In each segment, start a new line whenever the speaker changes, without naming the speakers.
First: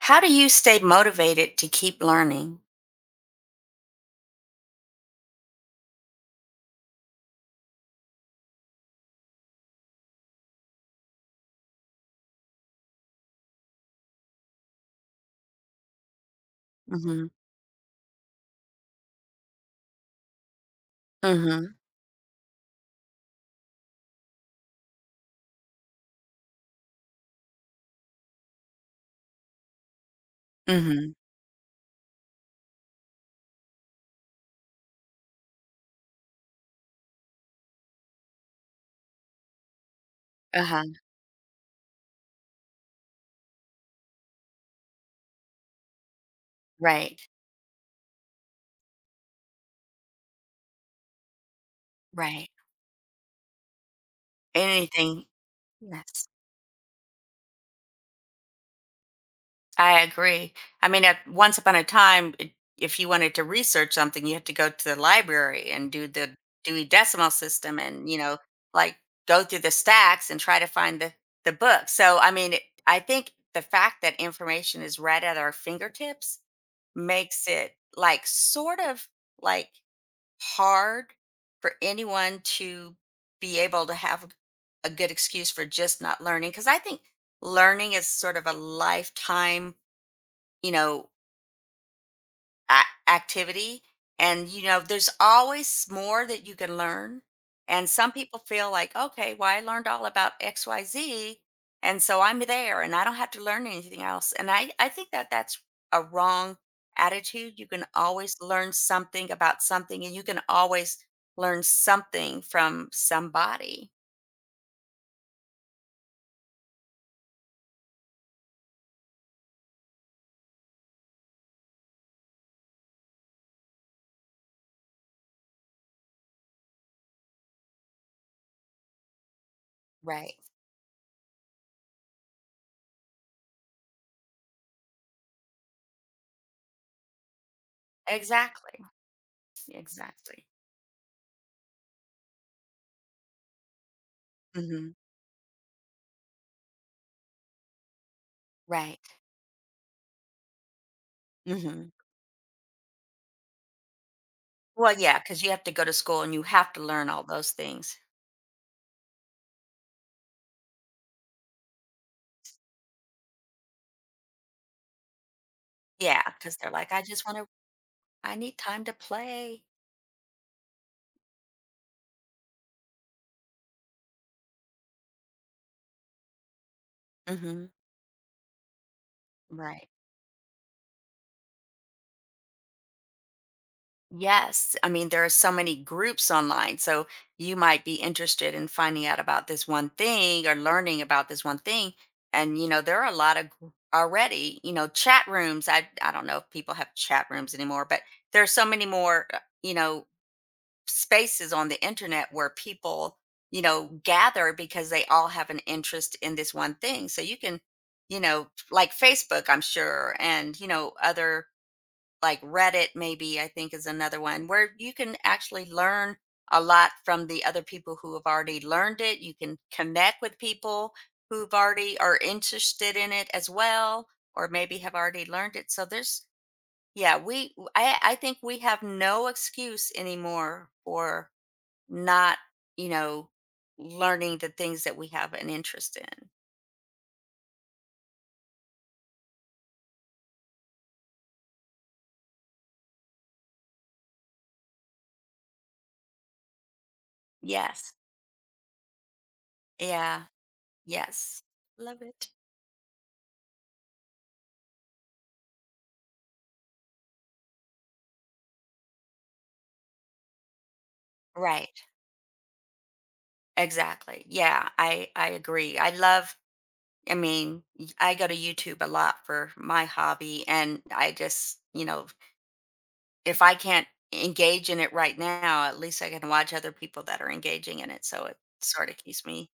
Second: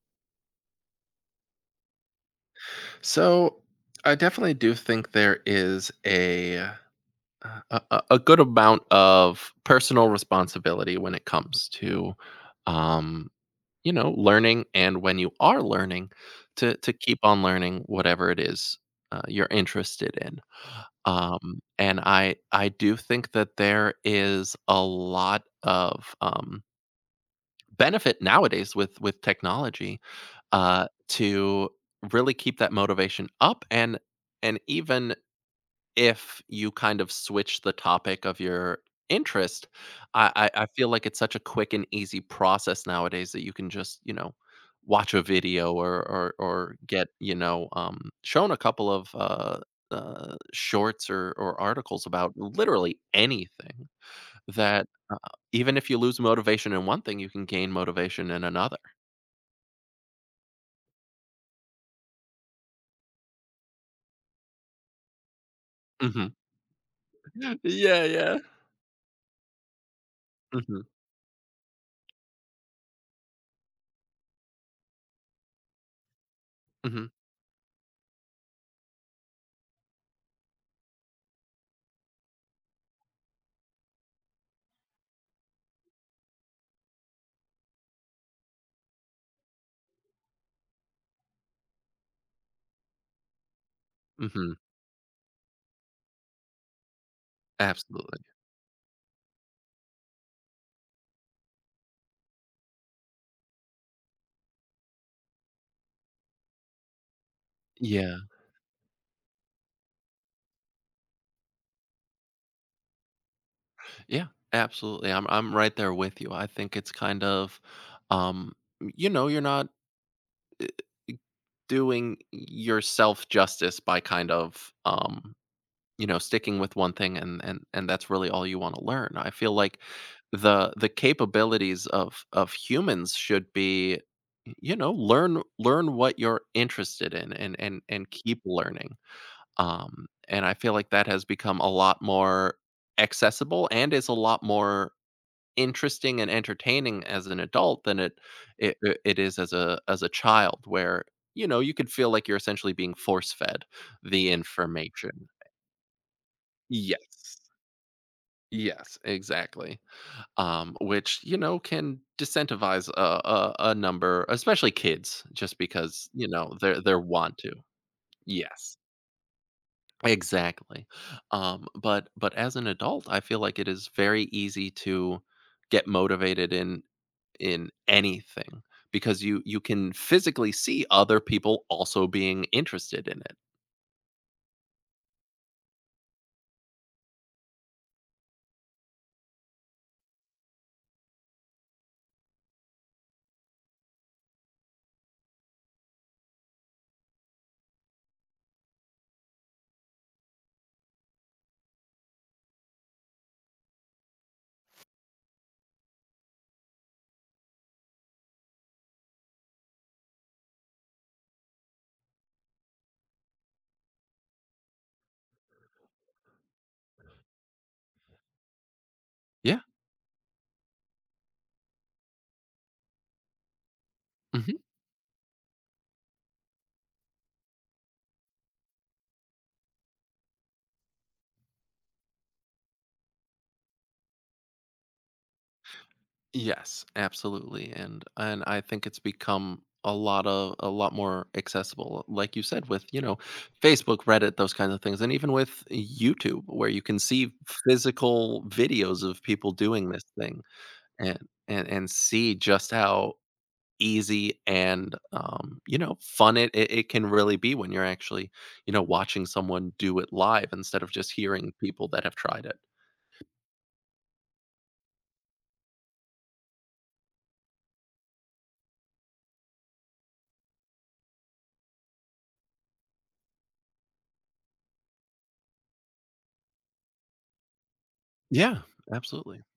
How do you stay motivated to keep learning?
So, I definitely do think there is a, uh uh, a a a good amount of personal responsibility when it comes to, um, you know, learning, and when you are learning to to keep
Mhm.
on learning whatever it is, uh, you're interested in. Um,
Mhm.
and I I do think that there is a lot of, um benefit, nowadays, with with technology, uh,
Mhm.
to really keep that motivation up and and even if you kind of switch the topic of your interest, I I I feel
Uh-huh.
like it's such a quick and easy process nowadays that you can just, you know, watch a video or or or get,
Right.
you know, um, shown a couple of, uh uh, shorts or or articles about
Right.
literally anything that,
Anything.
uh, even if you lose
Yes.
motivation in one thing, you can gain motivation in another.
I agree. I mean, at once upon a time, it if you wanted to research something, you had to go to the library and do
Mhm.
the Dewey Decimal System
Yeah,
and, you
yeah.
know, like, go through the stacks and try to
Mhm.
find the the book. So, I mean, it I think the fact that information is right at our fingertips
Mhm.
makes it, like, sort of, like, hard for anyone to be able to have a go a good excuse for just not learning. 'Cause I think learning is sort of a lifetime, you know a activity and,
Mhm.
you know, there's always s more that you can learn, and some
Absolutely.
people feel like, "Okay, well, I learned all about XYZ, and so I'm there, and I don't have to learn anything else." And I I think that that's a wrong attitude. You can
Yeah.
always learn something about something, and you can always learn something from somebody.
Yeah, absolutely. I'm I'm right there with you. I think it's kind of, um, m you know, you're not, u uh, doing y y yourself justice by kind of, um, you know, sticking with one thing and and and that's really all you wanna learn. I feel like
Right.
the the capabilities of of humans should be, m you know, learn learn what you're interested in and and and keep
Exactly.
learning. Um, and
Exactly.
I feel like that has become a lot more accessible and is a lot more
Mhm.
interesting and entertaining as an adult than it it
Right.
it is as a as a child, where, you know, you could
Mhm.
feel like you're essentially being force-fed the
Well, yeah,
information.
'cause you have to go to school, and you have to learn all
Yes.
those things.
Yes, exactly, um, which, you know, can disincentivize a a a number, especially kids, just because,
Yeah,
you know,
'cause they're
their
like,
their
"I just
want
wanna
to.
I need
Yes.
time to play."
Exactly, um, but but as an adult, I feel like it is very easy to get motivated in in
Mhm.
anything because you you
Right.
can physically see other people also being interested in it.
Yes. I mean, there are so many groups online, so, you might be interested in finding out about this one thing or learning about this one thing and, you know, there are a lott g already, you know, chat rooms, I I don't know if people have chat rooms anymore, but there are so many more, uh you know, spaces on the internet where people, you know, gather because they all have an interest in this one thing. So you can, you know like Facebook, I'm sure, and, you know, other like Reddit, maybe, I think is another one, where you can actually learn a lot from the other people who have already learned it. You can
Yeah.
connect with people who've already are interested in it as well, or
Mhm.
maybe have already learned it. So there's yeah, we I I think we have no excuse anymore for not, you know, learning the things that we have an interest in.
Yes, absolutely, and and I think it's become a lotta a lot more accessible, like you said, with, you know, Facebook, Reddit, those kinds of things, and even with YouTube, where you can see
Yes.
physical videos of people doing this
Yeah,
thing and
yes,
and and
love it.
see just how easy and, um, you know, fun it it it can really be when you're actually, you know, watching someone do it live instead of just hearing
Right.
people that have tried it.
Exactly. Yeah, I I agree. I love I mean, y I go to YouTube a lot for my hobby, and I just, you know v If I can't engage in it right now at least I can watch other people that are engaging in it, so it
Yeah,
sorta keeps
absolutely.
me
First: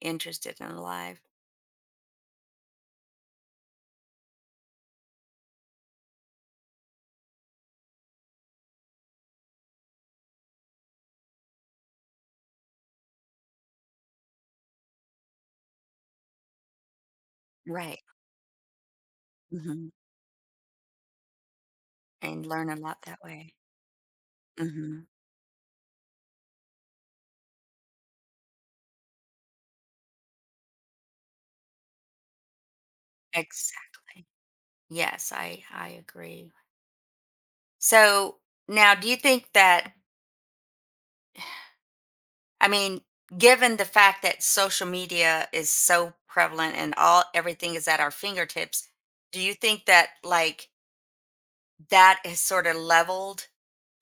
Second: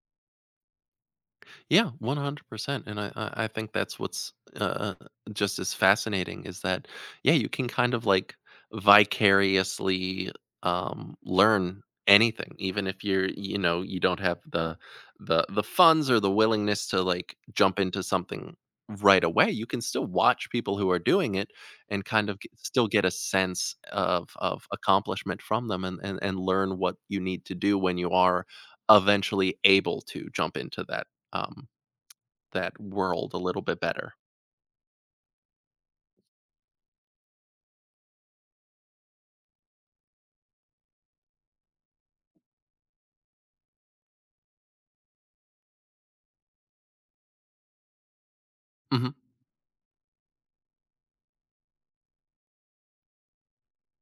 interested and alive.
Yeah, 100%, and I I I think that's what's, u uh, just as fascinating is that, yeah, you can kind of like vicariously, um, learn anything, even if you're, you know, you don't have the the the funds, or the willingness to like jump
Right.
into something right away, you can
Mhm.
still watch people who are doing it and kind of
And
g
learn a
still
lot
get a
that way.
sense o of of
Mhm.
accomplishment from them and and and learn what you need to do when you are eventually able to jump into that, um, that world a little bit better.
Exactly. Yes, I I agree. So, now, do you think that I mean, given the fact that social media is so prevalent and all, everything is at our fingertips,
Mhm.
do you think that, like That is sorta leveled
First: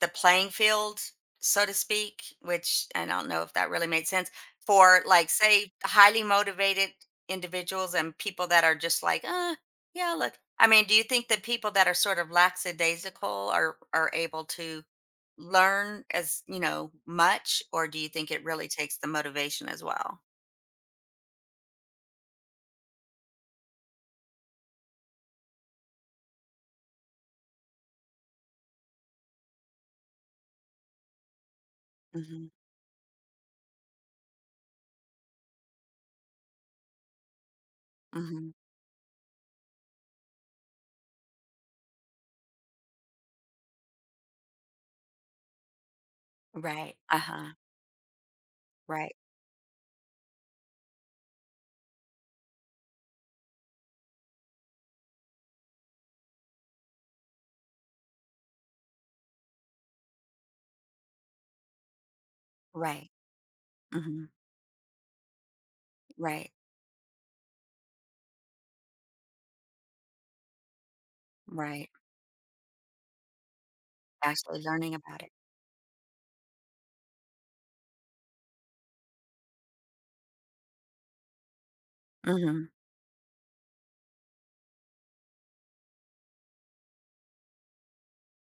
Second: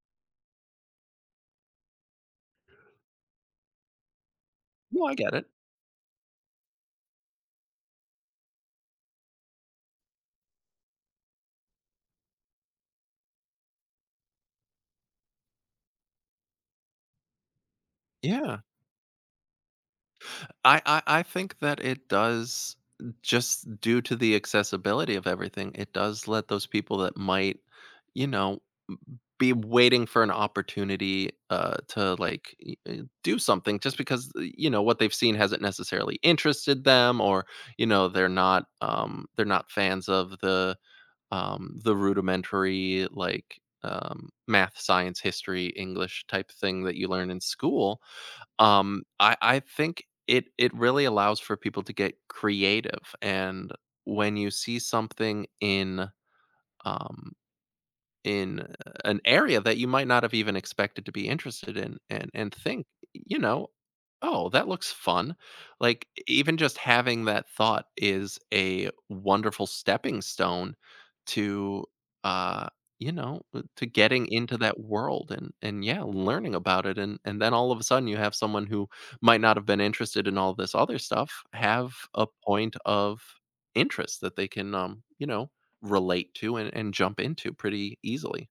the playing field, so to speak, which and I don't know if that really made sense? For,
No, I
like,
get it.
say, highly motivated individuals and people that are just like, "Uh, yeah," like I mean, do you think the people that are sort of lackadaisical are are able to learn as, you know, much? Or do you think it
Yeah.
really takes the motivation as well?
I I I think that it does just due to the accessibility of everything, it does let those people that might, you know, be waiting for an opportunity, uh, to,
Mhm.
like, i eh, do something just because, i you know, what they've seen hasn't necessarily interested them or, you know, they're
Mhm
not, um they're not fans of the, um the rudimentary, like, um, math, science, history, English type thing that
Right,
you learn in
uh-huh.
school. Um,
Right.
I I think it it really allows for people to get creative and when you see something in, um in an area that you might not have even expected to be interested in and and think,
Right.
you know,
Mhm
"Oh, that looks fun." Like, e
Right.
even just having that thought is a wonderful stepping stone to,
Right.
uh, you know uh, to getting into
Actually
that
learning about
world
it.
and and, yeah, learning about it, and and then all of a sudden you have someone who might not have been interested in all this other stuff have a
Mhm.
point of interest that they can, um, you know, relate to and and jump into pretty easily.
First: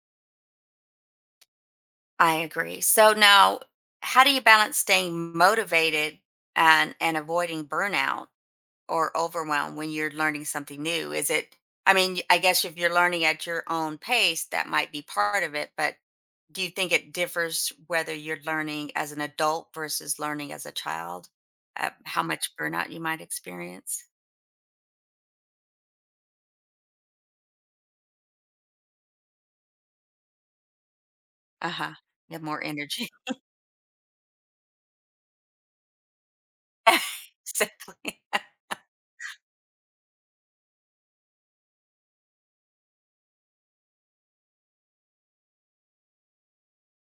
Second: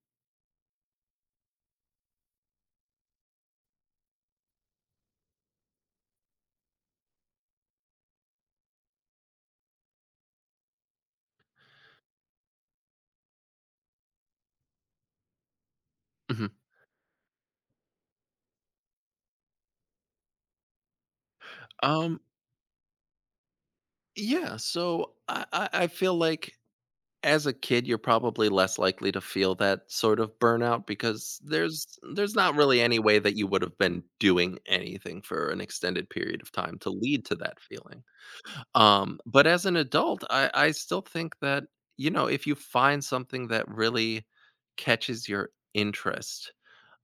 I agree. So now, how do you balance staying motivated and and avoiding burnout or overwhelm when you're learning something new? Is it I mean, y I guess if you're learning at your own pace, that might be part of it, but
Mhm.
do you think it differs whether you're learning as an adult versus learning as a child, uh,
Um
how much burnout you might experience?
Yeah, so I I I feel like as a kid you're probably less likely to feel that sort of burnout because there's
Uh-huh. You
there's
have
not
more
really any
energy.
way that you would've been doing anything for an extended period of time to lead to that feeling.
Exactly.
Um, but as an adult I I still think that, you know, if you find something that really catches your interest,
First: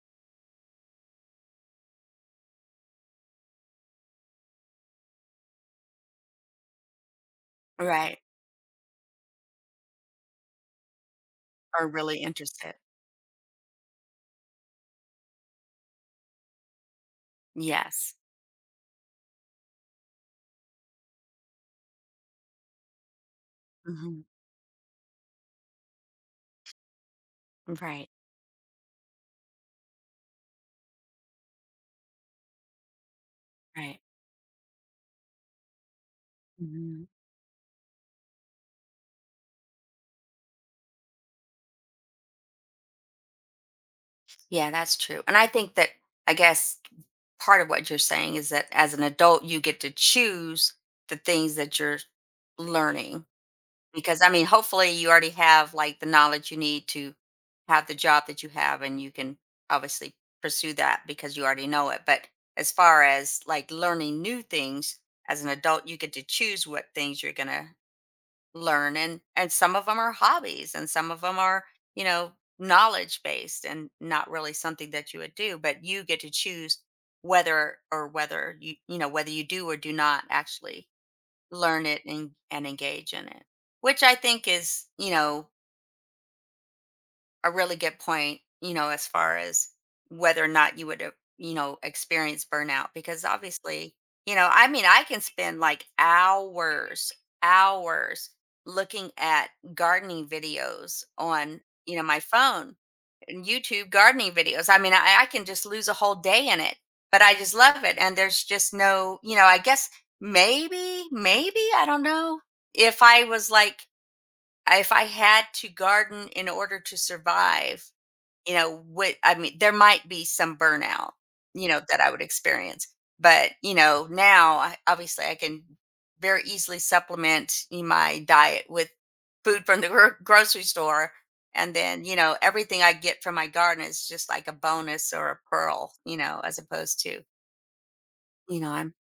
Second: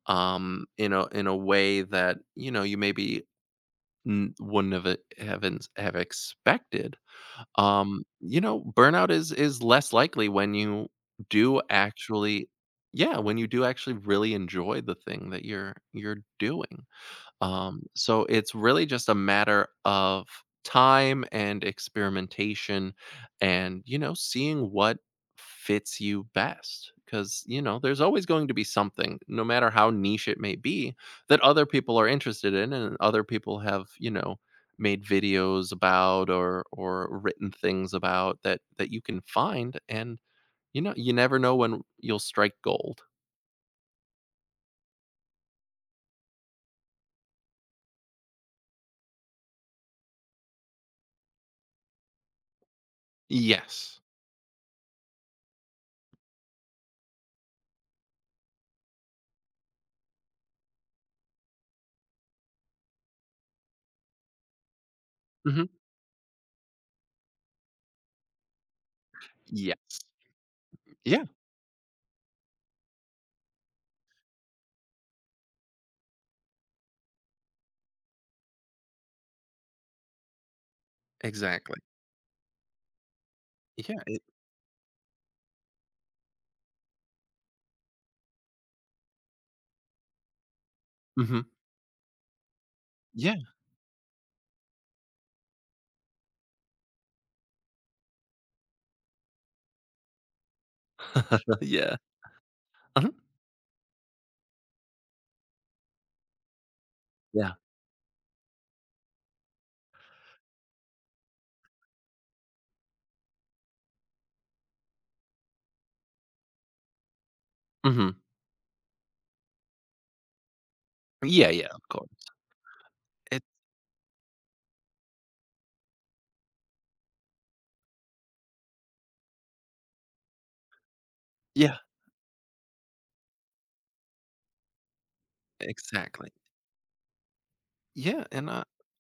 um, in a in a way that, you know, you maybe n wouldn't have ev haven't have expected, um,
Right.
you know, burnout is is less likely when you do
Are really
actually
interested.
Yeah, when you do actually really enjoy the thing that you're you're doing. Um,
Yes.
so it's really just a matter of time and experimentation and, you know,
Mhm.
seeing what fits you best, 'cause, you know, there's
Right.
always going to be something, no matter how niche it may be, that other people are interested in and other people have,
Right.
you know, made videos about or
Mhm.
or written things about that that you can find and, you kno you never know when r you'll strike gold.
Yeah, that's true. And I think that, I guess, part of what you're saying is that as an adult, you get to choose the things that you're j learning,
Yes.
because, I mean, hopefully you already have, like, the knowledge you need to have the job that you have, and you can obviously pursue that because you already know it. But as far as, like, learning new things, as an
Mhm.
adult, you get to choose what things you're gonna learn and and some
Yes.
of 'em are hobbies, and some of
Yeah.
'em are, you know, knowledge-based and not really something that you would do. But you get to choose whether or whether you you know whether you do or do not actually
Exactly.
learn it and and engage in it,
Yeah,
which I
it
think is, you know a really good point, you know, as far as whether or not you would, uh,
Mhm.
you know, experience burnout. Because
Yeah.
obviously, you know, I mean, I can spend like hours, hours looking at gardening videos on, you
Yeah.
know, my phone,
Uh-huh.
and YouTube gardening videos. I mean, I I can just lose a whole day in it, but I
Yeah.
just love it and there's just no you know, I guess maybe, maybe, I don't know, if I was like I if I had to garden in order to survive,
Mhm.
you know, what I mean, there might be some burnout,
Yeah, yeah,
you know,
of
that
course.
I would experience.
It
But, you know, now I obviously I can very easily supplement in my diet with food from the gr grocery store and
Yeah.
then, you know, everything I get from my garden is just like a bonus or a pearl, you
Exactly.
know, as opposed to
Yeah, and,
You
uh
know, I'm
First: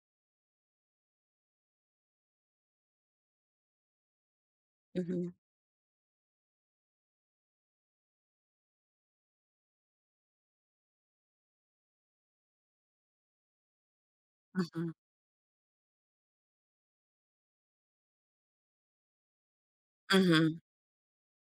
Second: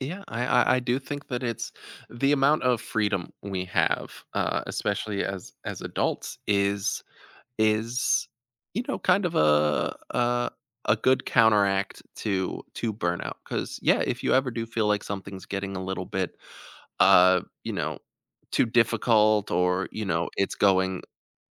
Yeah, I I I do think that it's the amount of freedom we have, uh, especially
Mhm.
as as adults is is, you know, kind of a a a good counteract to to burnout. 'Cause yeah, if you ever do feel
Mhm.
like something's getting a little bit, uh, you know, too difficult or, you know, it's
Mhm.
going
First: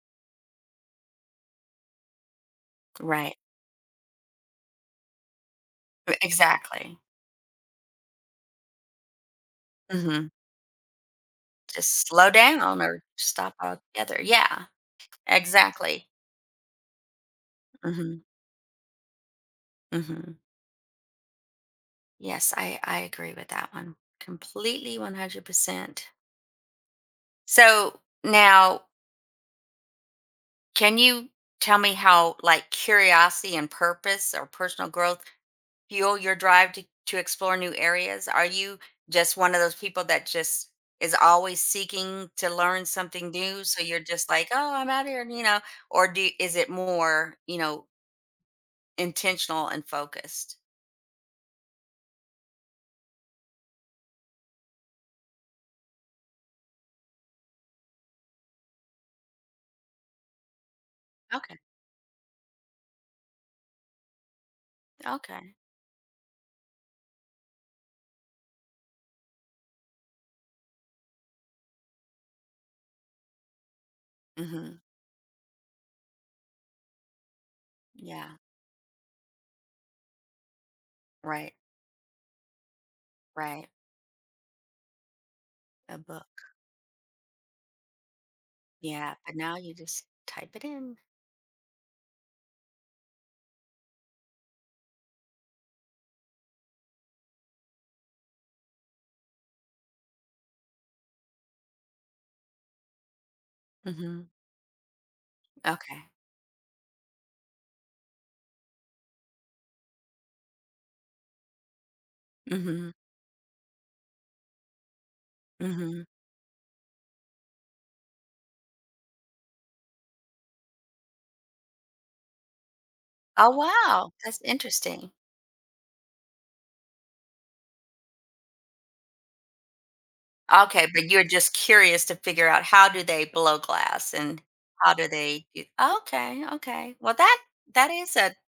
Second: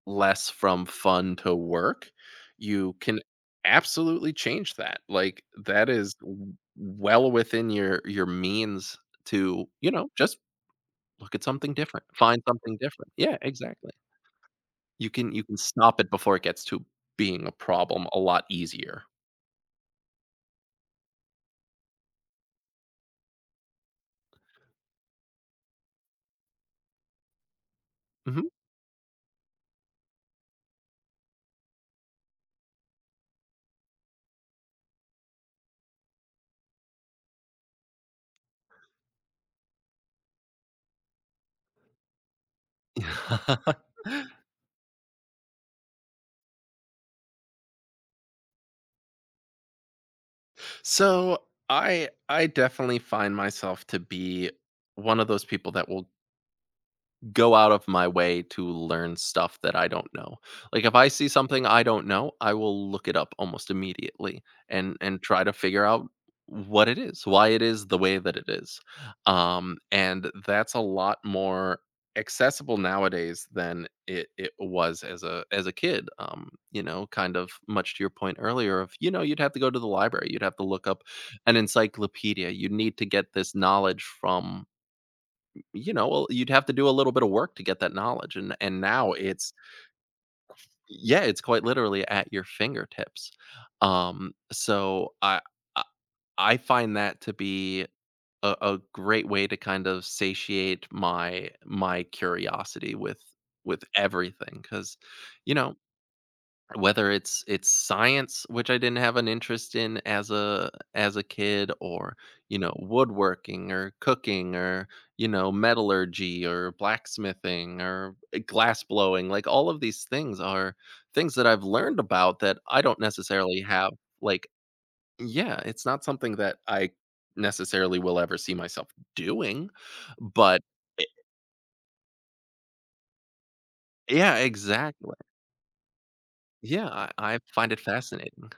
less from fun to work, you can
Right.
absolutely change that, like, that is
But
w w
exactly.
well within your your means to, you know,
Mhm.
just look at something different,
Just slow
find something
down or
different. Yeah,
stop
exactly.
altogether. Yeah.
You can you can stop
Exactly.
it before it gets to being a problem a
Mhm.
lot easier.
Mhm. Yes, I I agree with that one. Completely, 100%. So,
Mhm.
now can you tell me how, like, curiosity and purpose or personal growth fuel your drive to to explore new areas? Are you just one of those people that just is always seeking to learn something new, so you're just like, "Oh, I'm outta here," you know? Or do Is it more, you know Intentional and focused.
So I I definitely find myself to be one of those people that will go out of my way to learn stuff that I don't know, like, if I see
Okay.
something I don't know, I will look it up almost immediately and and try to
Okay.
figure out what it is, why it is the way that it is, um, and that's a lot more accessible nowadays than it it
Mhm.
was as a as a kid, um, you know, kind of much to your
Yeah.
point earlier of, you know, you'd have to go to the library, you'd have to look up an
Right.
encyclopedia you'd need to get this
Right.
knowledge from, m you
A
know,
book.
well, you'd have to do a little bit of work to get that knowledge and and now
Yeah, and
it's
now you just type it
y
in.
yeah, it's quite literally at your fingertips. Um, so I I I find that to be a a great way to kind of satiate my my curiosity with with
Mhm.
everything 'cause, you know,
Okay.
whether it's it's science which I didn't have an interest in as a as a kid or, you know,
Mhm.
woodworking, or cooking or, you know,
Mhm.
metallurgy or blacksmithing or, eh, glassblowing, like all of these things are things that I've learned about that I don't
Oh,
necessarily have,
wow! That's
like
interesting.
yeah, it's not something that I necessarily will ever see myself doing, but
Okay,
i
but you're just curious to figure out how do they blow glass
Yeah,
and how do
exactly.
they ge Okay,
Yeah,
okay,
I
well, that
I find it
that is a
fascinating.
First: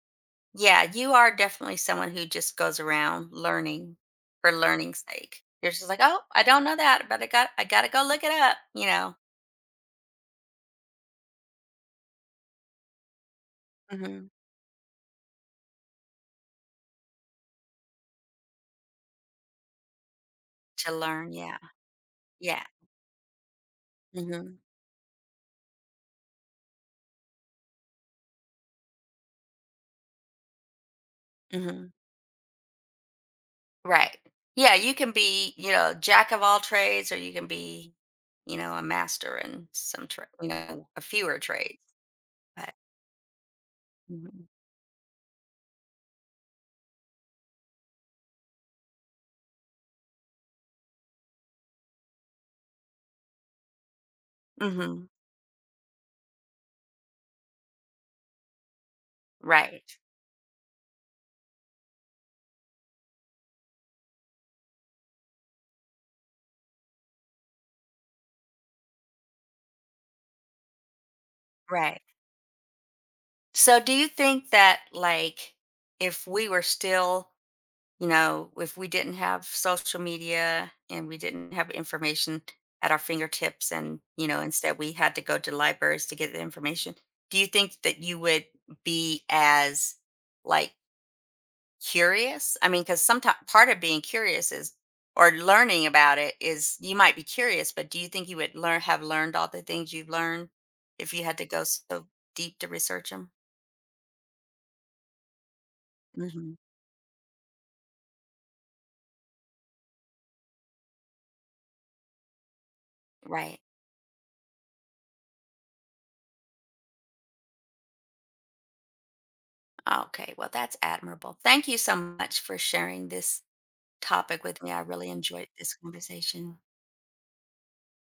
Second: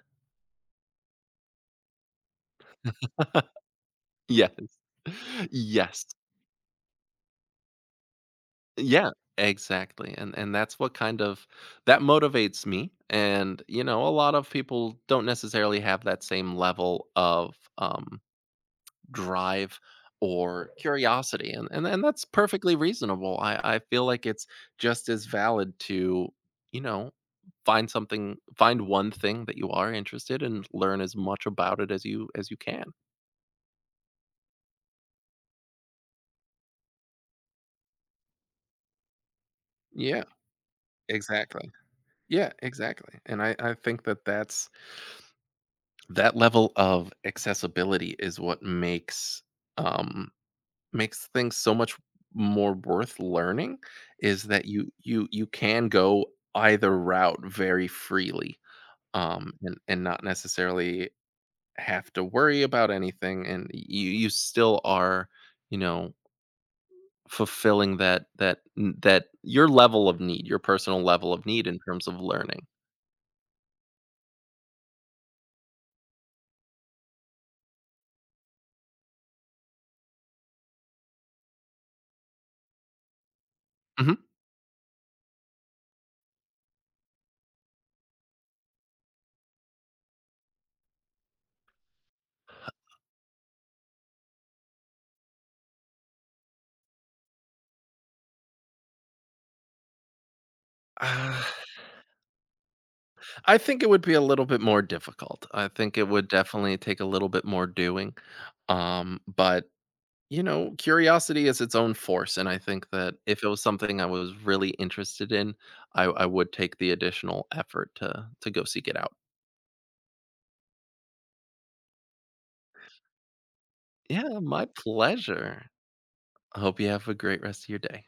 yeah, you are definitely someone who just goes around learning
Yes.
for learning's sake. You're just, like,
Yes.
"Oh, I don't know that, but I got I gotta go look it up," you
Yeah,
know?
exactly, and and that's what kind of that motivates me and, you know, a
Mhm.
lot of people don't necessarily have that same level of, um, drive or
To learn,
curiosity
yeah.
and and then that's
Yeah.
perfectly reasonable, I I feel like it's
Mhm.
just as valid to, you know, find something find one thing that you are interested and learn as much about
Mhm.
it as you as you can.
Right. Yeah, you can be, you know, jack of all trades or you can be, you know, a master in some
Yeah.
tra you know, a fewer
Exactly.
trade.
Yeah,
But
exactly, and I I think that
Mhm.
that's that level of accessibility is what makes um, makes things so much more worth learning, is that you
Mhm.
you you can go either route very freely, um, and
Right.
and not necessarily have to worry about anything and y you you still are, you know fulfilling that that n that your level of need your personal level of need in
Right.
terms of learning.
So, do you think that, like, if we were still you know, w if we didn't have social media and we didn't have information at our fingertips and,
Mhm.
you know, instead we had to go to libraries to get the information, do you think that you would be as, like curious? I mean, 'cause someti part of being curious is or learning about it is you might be curious, but do you think you would learn have learned all the things you've learned, if you had
Uh
to go so deep to research 'em?
I think it would be a little bit more difficult; I think it would
Mhm.
definitely take a little bit more doing. Um, but, you know, curiosity is its own force, and I think that if it
Right.
was something I was really interested in, I w I would take the additional effort to to go seek it out.
Ah okay, well, that's admirable. Thank you so much for sharing this
Yeah,
topic with
my
me. I really enjoyed
pleasure.
this conversation.
I hope you have a great rest of your day.